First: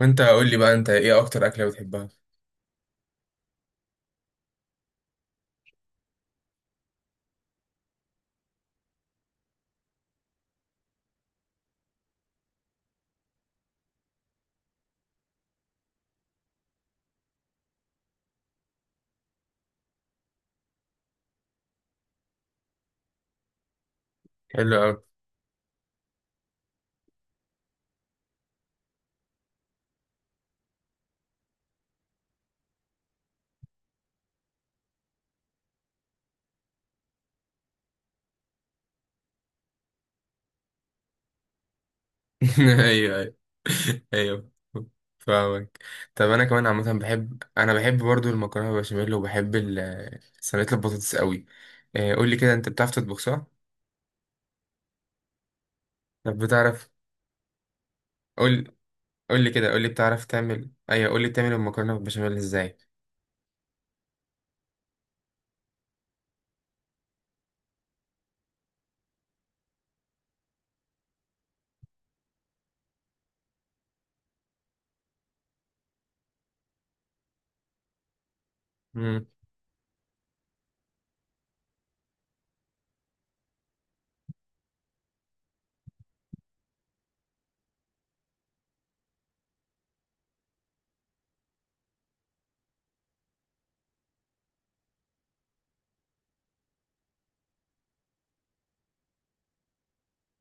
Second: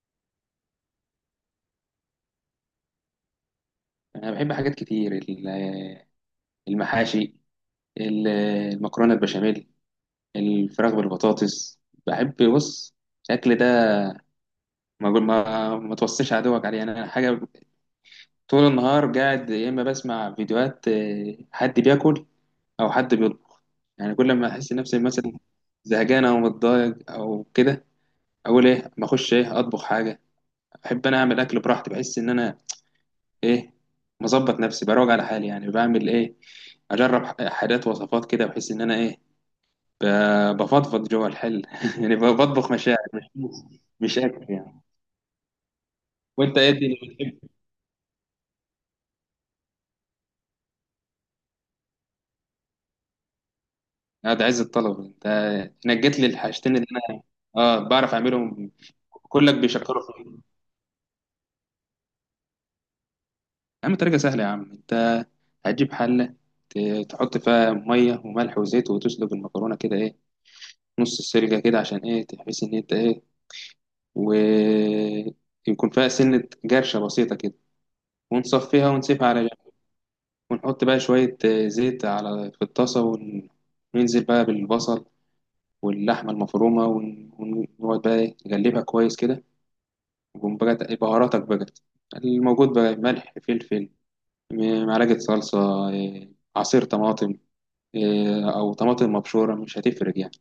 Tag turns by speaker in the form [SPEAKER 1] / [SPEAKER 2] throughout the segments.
[SPEAKER 1] وانت قول لي بقى انت ايه اكتر اكله بتحبها؟
[SPEAKER 2] انا بحب حاجات كتير المحاشي، ال- المكرونه البشاميل، الفراخ بالبطاطس. بحب بص الاكل ده. ما توصيش عدوك عليه، يعني انا حاجه طول النهار قاعد يا اما بسمع فيديوهات، حد بياكل او حد بيطبخ. يعني كل ما احس
[SPEAKER 1] حلو قوي.
[SPEAKER 2] نفسي مثلا زهقان او متضايق او كده، اقول ايه ما اخش ايه اطبخ حاجه. بحب انا اعمل اكل براحتي، بحس ان انا ايه مظبط نفسي بروج على حالي. يعني بعمل ايه، اجرب حاجات وصفات كده بحيث ان انا ايه بفضفض جوه الحل يعني بطبخ
[SPEAKER 1] ايوه،
[SPEAKER 2] مشاعر مش
[SPEAKER 1] ايوه،
[SPEAKER 2] مش اكل
[SPEAKER 1] ايوه،
[SPEAKER 2] يعني.
[SPEAKER 1] فاهمك. طب انا
[SPEAKER 2] وانت
[SPEAKER 1] كمان
[SPEAKER 2] ايه
[SPEAKER 1] عامه
[SPEAKER 2] الدنيا بتحب؟
[SPEAKER 1] بحب، انا بحب برضو المكرونه بالبشاميل، وبحب صينيه البطاطس قوي. قول لي كده، انت بتعرف تطبخ صح؟
[SPEAKER 2] اه، ده عز الطلب انت، نجيت لي
[SPEAKER 1] طب
[SPEAKER 2] الحاجتين اللي
[SPEAKER 1] بتعرف؟
[SPEAKER 2] انا. اه، بعرف اعملهم،
[SPEAKER 1] قول قول لي
[SPEAKER 2] كلك
[SPEAKER 1] كده،
[SPEAKER 2] بيشكروا فيا.
[SPEAKER 1] قول لي تعمل المكرونه بالبشاميل ازاي.
[SPEAKER 2] يا عم طريقه سهله يا عم، انت هتجيب حله، تحط فيها ميه وملح وزيت وتسلق المكرونه كده، ايه، نص السلقه كده عشان ايه تحس ان انت ايه ويكون فيها سنة جرشة بسيطة كده، ونصفيها
[SPEAKER 1] امم،
[SPEAKER 2] ونسيبها على جنب. ونحط بقى شوية زيت على في الطاسة، وننزل بقى بالبصل واللحمة المفرومة، ونقعد بقى إيه نقلبها كويس كده، ونقوم بقى بهاراتك بقى الموجود، بقى ملح فلفل معلقة صلصة، آه، عصير طماطم، أو طماطم مبشورة مش هتفرق يعني.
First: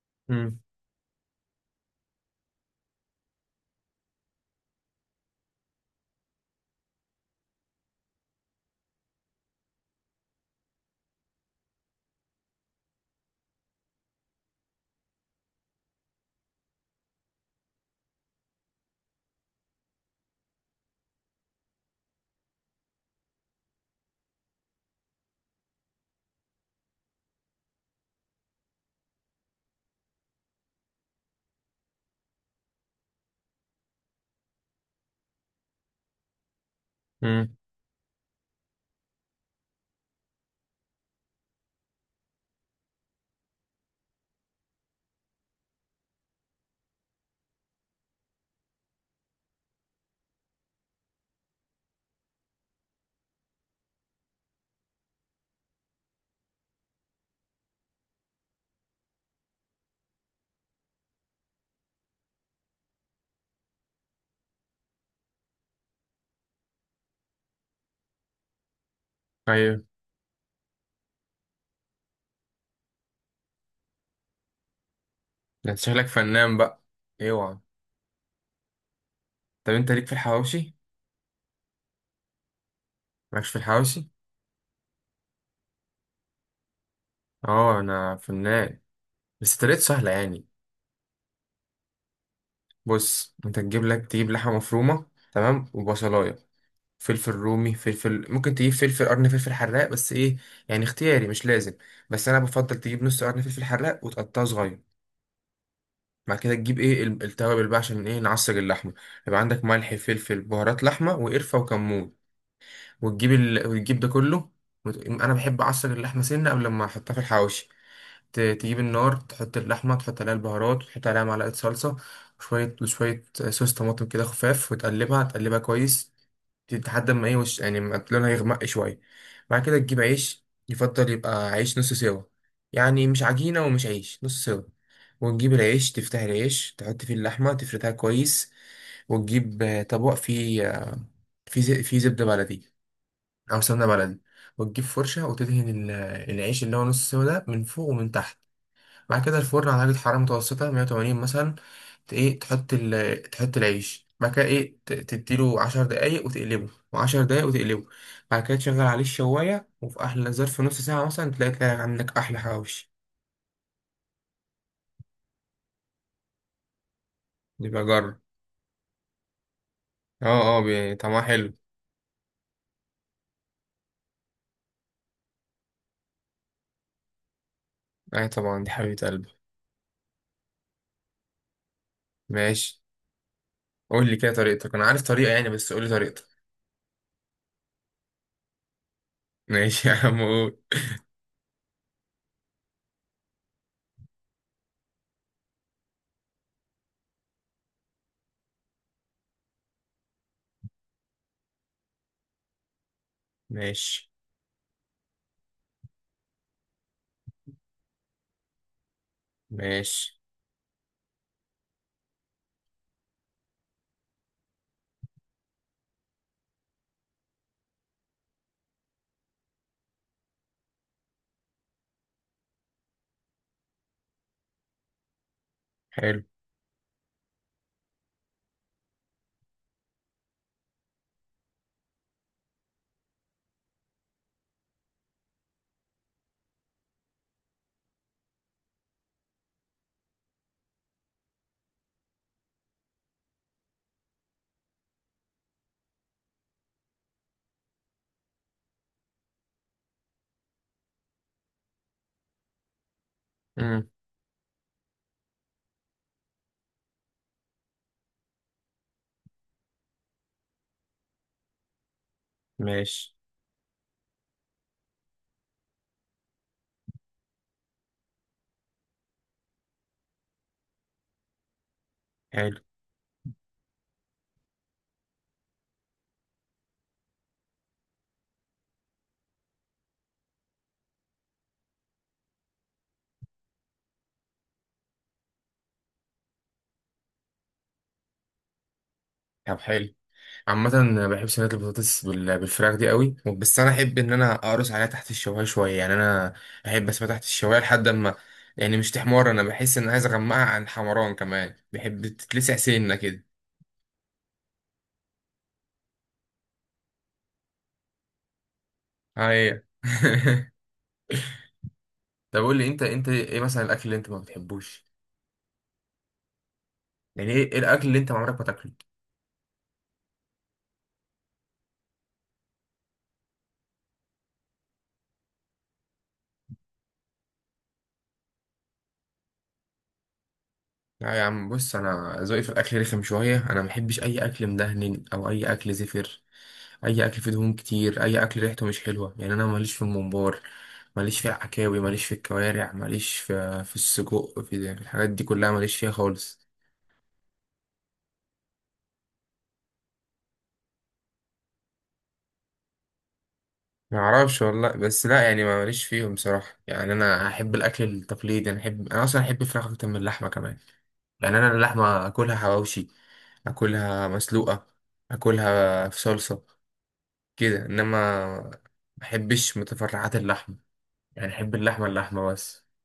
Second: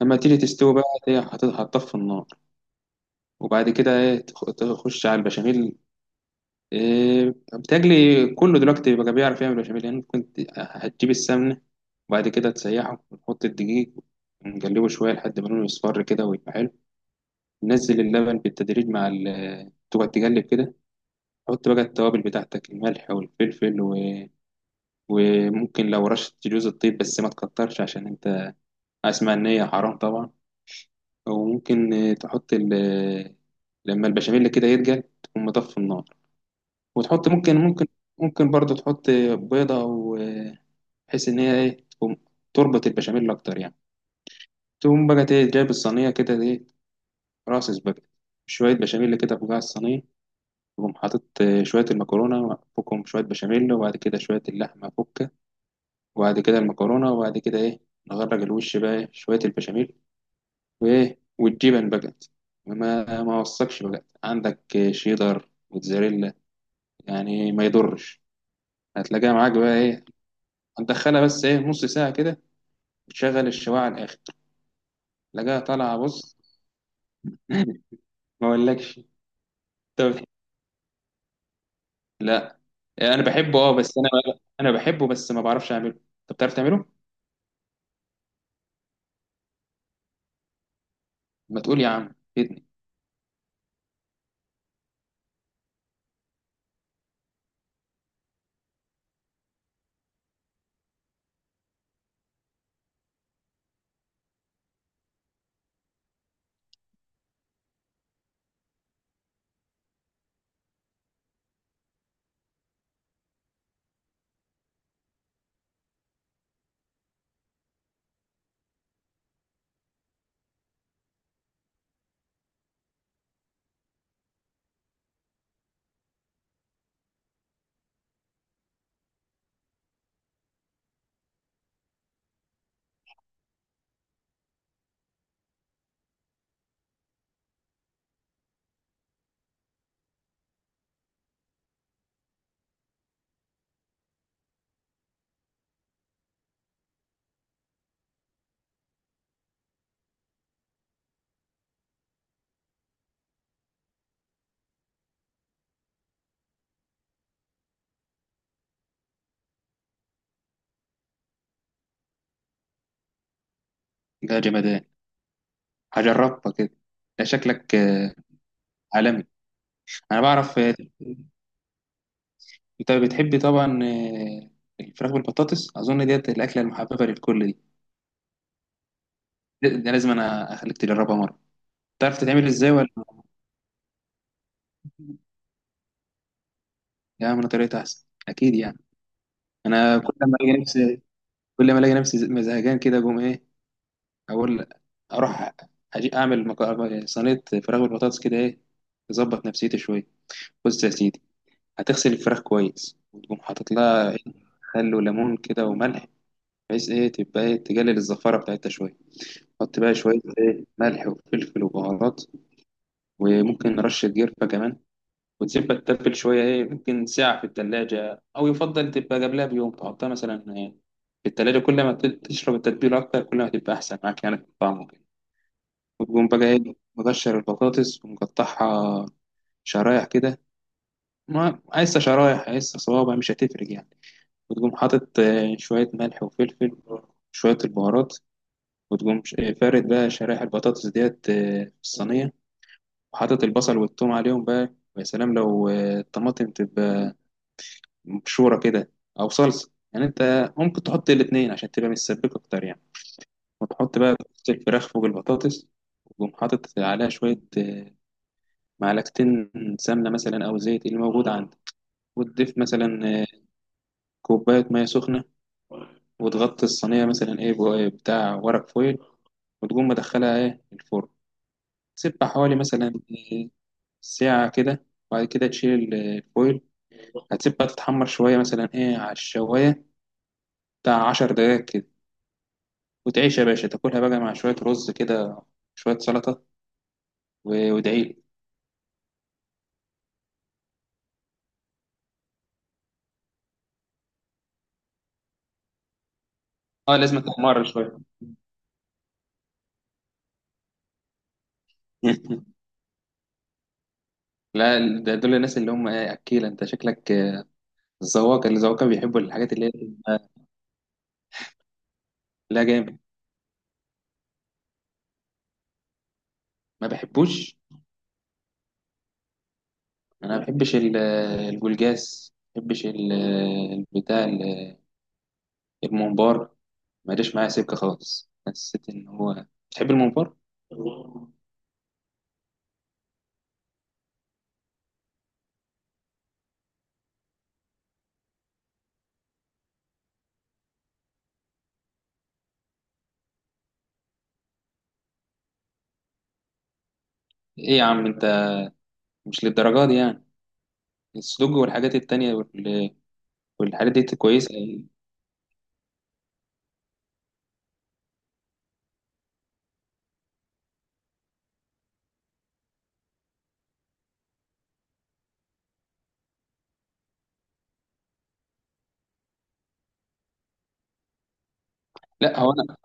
[SPEAKER 2] لما تيجي
[SPEAKER 1] امم،
[SPEAKER 2] تستوي بقى هتطفي النار، وبعد كده إيه تخش على البشاميل. بتجلي كله دلوقتي بقى بيعرف يعمل بشاميل يعني، كنت هتجيب السمنة وبعد كده تسيحه وتحط الدقيق ونقلبه شوية لحد ما لونه يصفر كده ويبقى حلو. نزل اللبن بالتدريج مع ال تقعد تقلب كده، حط بقى التوابل بتاعتك الملح والفلفل وممكن لو رشة جوز الطيب بس ما تكترش، عشان انت اسمع ان هي حرام طبعا. وممكن تحط ال... آه، لما البشاميل كده يتقل تقوم مطفي النار، وتحط
[SPEAKER 1] امم،
[SPEAKER 2] ممكن برضو تحط بيضة أو، بحيث ان هي ايه تقوم تربط البشاميل اكتر يعني. تقوم بقى ايه جايب الصينيه كده، ايه راس بقى شويه بشاميل كده فوق الصينيه، تقوم حاطط شويه المكرونه فوقهم، شويه بشاميل وبعد كده شويه اللحمه فوقها، وبعد كده المكرونه وبعد كده ايه نغرق الوش بقى إيه؟ شويه البشاميل وايه والجبن بقى، ما وصكش بقى عندك شيدر موتزاريلا يعني ما يضرش، هتلاقيها معاك بقى
[SPEAKER 1] ايوه.
[SPEAKER 2] ايه هتدخلها بس ايه نص ساعه كده وتشغل الشوايه على الاخر، تلاقيها
[SPEAKER 1] ده انت
[SPEAKER 2] طالعه
[SPEAKER 1] شكلك
[SPEAKER 2] بص.
[SPEAKER 1] فنان بقى، اوعى.
[SPEAKER 2] ما اقولكش.
[SPEAKER 1] طب انت ليك في
[SPEAKER 2] طب
[SPEAKER 1] الحواوشي؟
[SPEAKER 2] لا انا
[SPEAKER 1] مالكش في
[SPEAKER 2] بحبه، اه، بس
[SPEAKER 1] الحواوشي؟
[SPEAKER 2] انا بحبه بس ما بعرفش اعمله، انت بتعرف تعمله؟
[SPEAKER 1] اه انا فنان، بس طريقته سهله يعني.
[SPEAKER 2] ما تقول يا عم فيدني.
[SPEAKER 1] بص انت تجيب لك، تجيب لحمه مفرومه، تمام، وبصلايه، فلفل رومي، فلفل، ممكن تجيب فلفل قرن، فلفل حراق، بس ايه، يعني اختياري مش لازم. بس انا بفضل تجيب نص قرن فلفل حراق وتقطعه صغير. بعد كده تجيب ايه التوابل بقى، عشان ايه نعصر اللحمه. يبقى عندك ملح، فلفل، بهارات لحمه، وقرفه، وكمون، وتجيب ده كله. انا بحب اعصر اللحمه سنه قبل ما احطها في الحواوشي. تجيب النار، تحط اللحمة، تحط عليها البهارات، وتحط عليها معلقة صلصة، وشوية وشوية صوص طماطم كده خفاف، وتقلبها، تقلبها كويس لحد ما ايه وش، يعني ما لونها يغمق شوية. بعد كده تجيب عيش، يفضل يبقى عيش نص سوا، يعني مش عجينة ومش عيش، نص سوا. وتجيب العيش، تفتح العيش، تحط فيه اللحمة، تفردها كويس. وتجيب طبق فيه فيه فيه زبدة بلدي أو سمنة بلدي، وتجيب فرشة وتدهن العيش اللي هو نص سوا ده من فوق ومن تحت. بعد كده الفرن على درجة حرارة متوسطة 180 مثلا. ت- ايه تحط تحط العيش، بعد كده ايه تديله 10 دقايق وتقلبه، و10 دقايق وتقلبه. بعد كده تشغل عليه الشواية، وفي أحلى ظرف نص ساعة مثلا، تلاقي عندك أحلى حواوشي.
[SPEAKER 2] ده جمدان، هجربها كده، ده شكلك
[SPEAKER 1] يبقى جرب.
[SPEAKER 2] عالمي. انا
[SPEAKER 1] اه
[SPEAKER 2] بعرف
[SPEAKER 1] اه طعمها حلو.
[SPEAKER 2] انت بتحب طبعا الفراخ بالبطاطس، اظن ديت الاكله المحببه للكل دي،
[SPEAKER 1] أي طبعا، دي حبيبة قلبي.
[SPEAKER 2] ده لازم انا اخليك تجربها مره. تعرف تتعمل ازاي
[SPEAKER 1] ماشي.
[SPEAKER 2] ولا؟
[SPEAKER 1] قول لي كده طريقتك، أنا عارف طريقة يعني، بس قول لي طريقتك.
[SPEAKER 2] يا من طريقتها احسن اكيد يعني.
[SPEAKER 1] ماشي يا
[SPEAKER 2] انا
[SPEAKER 1] عم، قول.
[SPEAKER 2] كل ما الاقي نفسي زهقان كده اقوم ايه، اقول اروح اجي اعمل صينيه فراخ بالبطاطس كده ايه تظبط نفسيتي شويه. بص يا سيدي، هتغسل الفراخ كويس وتقوم حاطط
[SPEAKER 1] ماشي،
[SPEAKER 2] لها إيه؟ خل وليمون كده وملح بحيث ايه تبقى ايه تقلل الزفاره بتاعتها شويه. حط بقى شويه
[SPEAKER 1] ماشي،
[SPEAKER 2] ايه ملح وفلفل وبهارات، وممكن رشه قرفه كمان، وتسيبها تتبل شويه ايه ممكن ساعه في التلاجة، او يفضل تبقى قبلها بيوم تحطها مثلا في التلاجة، كل ما تشرب التتبيله اكتر كل ما تبقى احسن معاك يعني في الطعم وكده.
[SPEAKER 1] حلو.
[SPEAKER 2] وتقوم بقى ايه مقشر البطاطس ومقطعها شرايح كده، ما عايزة شرايح عايزة صوابع مش هتفرق يعني، وتقوم حاطط شوية ملح وفلفل وشوية البهارات، وتقوم فارد بقى شرايح البطاطس ديت في الصينية، وحاطط البصل والثوم عليهم بقى. ويا سلام لو الطماطم تبقى مبشورة كده أو صلصة يعني، أنت ممكن تحط الاتنين عشان تبقى متسبكة أكتر يعني.
[SPEAKER 1] مم.
[SPEAKER 2] وتحط بقى الفراخ فوق البطاطس، وتقوم حاطط عليها شوية معلقتين سمنة مثلا أو زيت اللي موجود عندك، وتضيف
[SPEAKER 1] ماشي،
[SPEAKER 2] مثلا آه، كوباية مية سخنة، وتغطي الصينية مثلا إيه بتاع ورق فويل، وتقوم مدخلها إيه الفرن، تسيبها حوالي
[SPEAKER 1] حلو.
[SPEAKER 2] مثلا آه، ساعة كده، وبعد كده تشيل الفويل، هتسيبها تتحمر شوية مثلا إيه على الشواية بتاع 10 دقايق كده، وتعيش يا باشا تاكلها بقى مع شوية رز كده، شوية سلطة، وادعيلي.
[SPEAKER 1] طب حلو. عامة أنا بحب صينية البطاطس بالفراخ دي قوي، بس أنا أحب إن أنا أقرص عليها تحت الشواية شوية، يعني أنا أحب
[SPEAKER 2] اه
[SPEAKER 1] أسيبها
[SPEAKER 2] لازم
[SPEAKER 1] تحت الشواية
[SPEAKER 2] تحمر
[SPEAKER 1] لحد
[SPEAKER 2] شوية.
[SPEAKER 1] أما، يعني مش تحمر، أنا بحس إن أنا عايز أغمقها عن حمران كمان، بحب تتلسع سنة كده.
[SPEAKER 2] لا ده دول الناس اللي هم إيه أكيلة أنت شكلك، بس هو كان بيحب الحاجات
[SPEAKER 1] أيوة.
[SPEAKER 2] اللي هي.
[SPEAKER 1] طب قول
[SPEAKER 2] لا
[SPEAKER 1] لي، أنت
[SPEAKER 2] جامد،
[SPEAKER 1] أنت إيه مثلا الأكل اللي أنت ما بتحبوش،
[SPEAKER 2] ما
[SPEAKER 1] يعني إيه
[SPEAKER 2] بحبوش.
[SPEAKER 1] الأكل اللي أنت عمرك ما تاكله؟
[SPEAKER 2] انا ما بحبش الجولجاس، ما بحبش البتاع الممبار، ما جاش معايا سكه خالص، حسيت ان هو بتحب الممبار.
[SPEAKER 1] لا يا عم، بص انا ذوقي في الاكل رخم شويه، انا ما بحبش اي اكل مدهن او اي اكل زفر، اي اكل فيه دهون كتير، اي اكل ريحته مش حلوه. يعني انا ماليش في الممبار، ماليش في العكاوي، ماليش في الكوارع، ماليش في السجق، في الحاجات دي كلها، ماليش فيها خالص.
[SPEAKER 2] ايه يا عم انت، مش للدرجه دي يعني، السدوج والحاجات التانية والحاجات
[SPEAKER 1] ما
[SPEAKER 2] دي
[SPEAKER 1] اعرفش
[SPEAKER 2] كويسه
[SPEAKER 1] والله،
[SPEAKER 2] يعني.
[SPEAKER 1] بس لا يعني ما ماليش فيهم بصراحه. يعني انا احب الاكل التقليدي، انا اصلا احب الفراخ اكتر من اللحمه كمان. يعني انا اللحمه اكلها حواوشي، اكلها مسلوقه، اكلها في صلصه كده، انما ما بحبش متفرعات اللحمه، يعني احب اللحمه اللحمه
[SPEAKER 2] لا هو
[SPEAKER 1] بس.
[SPEAKER 2] انا،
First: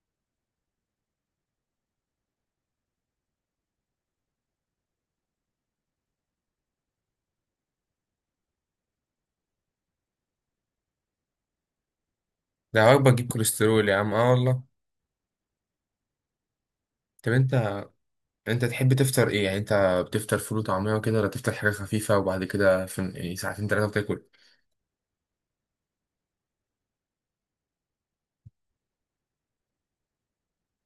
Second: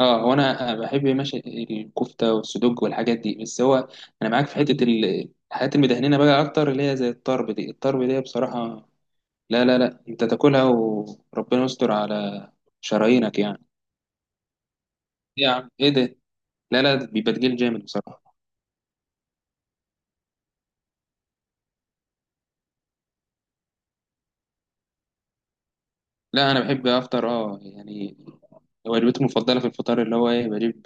[SPEAKER 2] اه، هو انا بحب ماشي الكفته والسدوج والحاجات دي، بس هو انا معاك في حته الحاجات المدهنينه بقى اكتر اللي هي زي الطرب دي، الطرب دي بصراحه لا لا لا، انت تاكلها وربنا يستر على
[SPEAKER 1] ده وجبه تجيب
[SPEAKER 2] شرايينك يعني.
[SPEAKER 1] كوليسترول يا عم، اه والله.
[SPEAKER 2] إيه يا عم ايه ده، لا لا، ده
[SPEAKER 1] طب
[SPEAKER 2] بيبقى
[SPEAKER 1] انت
[SPEAKER 2] تقيل جامد بصراحه.
[SPEAKER 1] انت تحب تفطر ايه يعني؟ انت بتفطر فول وطعميه وكده، ولا تفطر حاجه خفيفه وبعد كده في يعني ساعتين ثلاثه بتاكل؟
[SPEAKER 2] لا انا بحب افطر اه يعني، وجبتي المفضله في الفطار اللي هو ايه بجيب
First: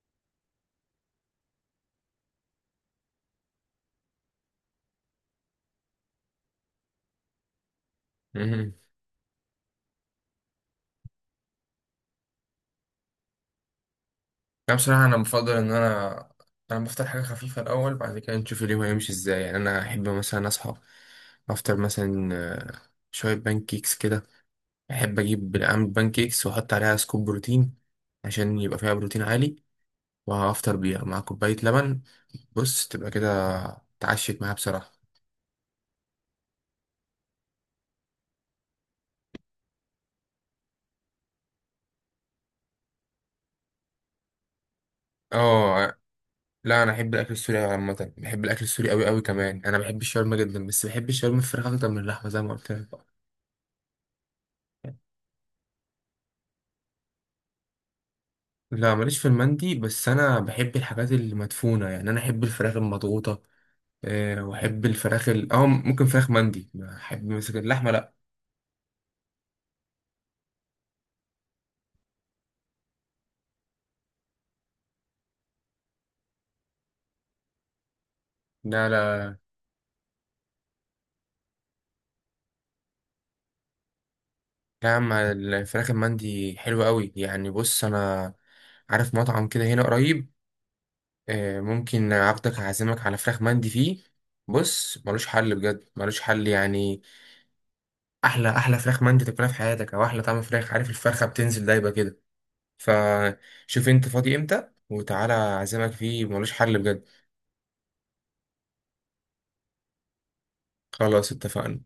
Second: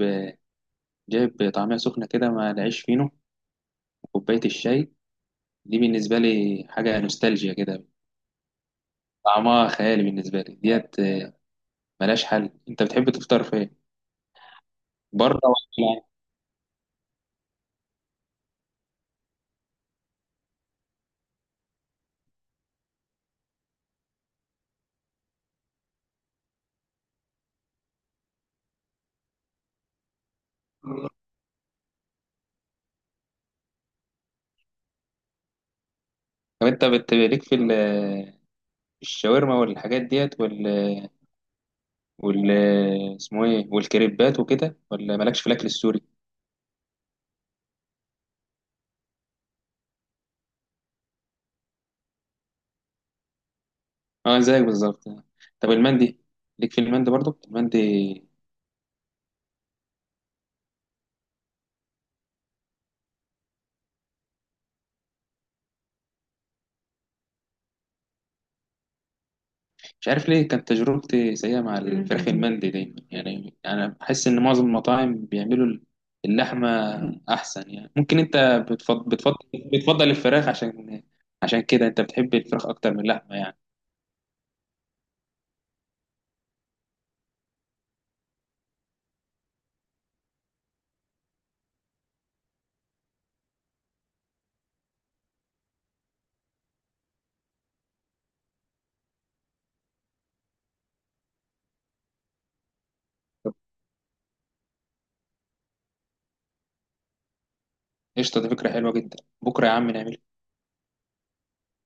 [SPEAKER 2] جايب طعميه سخنه كده مع العيش فينو وكوبايه الشاي، دي بالنسبه لي حاجه نوستالجيا كده،
[SPEAKER 1] امم.
[SPEAKER 2] طعمها خيالي بالنسبه لي ديت، ملهاش حل. انت بتحب تفطر فين،
[SPEAKER 1] لا بصراحه، انا
[SPEAKER 2] بره ولا
[SPEAKER 1] بفضل ان
[SPEAKER 2] يعني؟
[SPEAKER 1] انا، انا بفطر حاجه خفيفه الاول، بعد كده نشوف اليوم هيمشي ازاي. يعني انا احب مثلا اصحى افطر مثلا شويه بانكيكس كده، احب اجيب اعمل بانكيكس واحط عليها سكوب بروتين عشان يبقى فيها بروتين عالي، وهفطر بيها مع كوباية لبن. بص، تبقى كده اتعشت معاها بصراحة.
[SPEAKER 2] طب انت ليك في الشاورما والحاجات ديت وال اسمه ايه والكريبات وكده، ولا مالكش في الاكل
[SPEAKER 1] اه،
[SPEAKER 2] السوري؟
[SPEAKER 1] لا انا احب الاكل السوري أوي، عامة بحب الاكل السوري قوي، قوي كمان، انا بحب الشاورما جدا، بس بحب الشاورما الفراخ اكتر من اللحمة زي ما قلت لك.
[SPEAKER 2] اه زيك بالظبط. طب المندي، ليك في المندي برضو المندي؟
[SPEAKER 1] لا ماليش في المندي، بس انا بحب الحاجات المدفونة، يعني انا احب الفراخ المضغوطة. أه، واحب الفراخ ال... اه ممكن فراخ مندي، احب مثلا اللحمة، لا.
[SPEAKER 2] مش عارف ليه كانت تجربتي سيئة مع الفراخ المندي دايما، يعني انا بحس ان معظم المطاعم بيعملوا اللحمة احسن، يعني ممكن انت
[SPEAKER 1] لا،
[SPEAKER 2] بتفضل
[SPEAKER 1] لا، لا
[SPEAKER 2] بتفضل بتفضل الفراخ، عشان كده انت بتحب الفراخ اكتر من اللحمة يعني.
[SPEAKER 1] يا عم، الفراخ المندي حلوة قوي، يعني بص انا عارف مطعم كده هنا قريب، ممكن عبدك هعزمك على فراخ مندي فيه، بص ملوش حل بجد، ملوش حل يعني. احلى احلى فراخ مندي تاكلها في حياتك، او احلى طعم فراخ، عارف الفرخه بتنزل دايبه كده.
[SPEAKER 2] طب
[SPEAKER 1] فشوف انت فاضي امتى وتعالى اعزمك فيه، ملوش حل بجد.
[SPEAKER 2] قشطة، دي فكرة حلوة جدا، بكرة يا عم نعمل.
[SPEAKER 1] خلاص اتفقنا.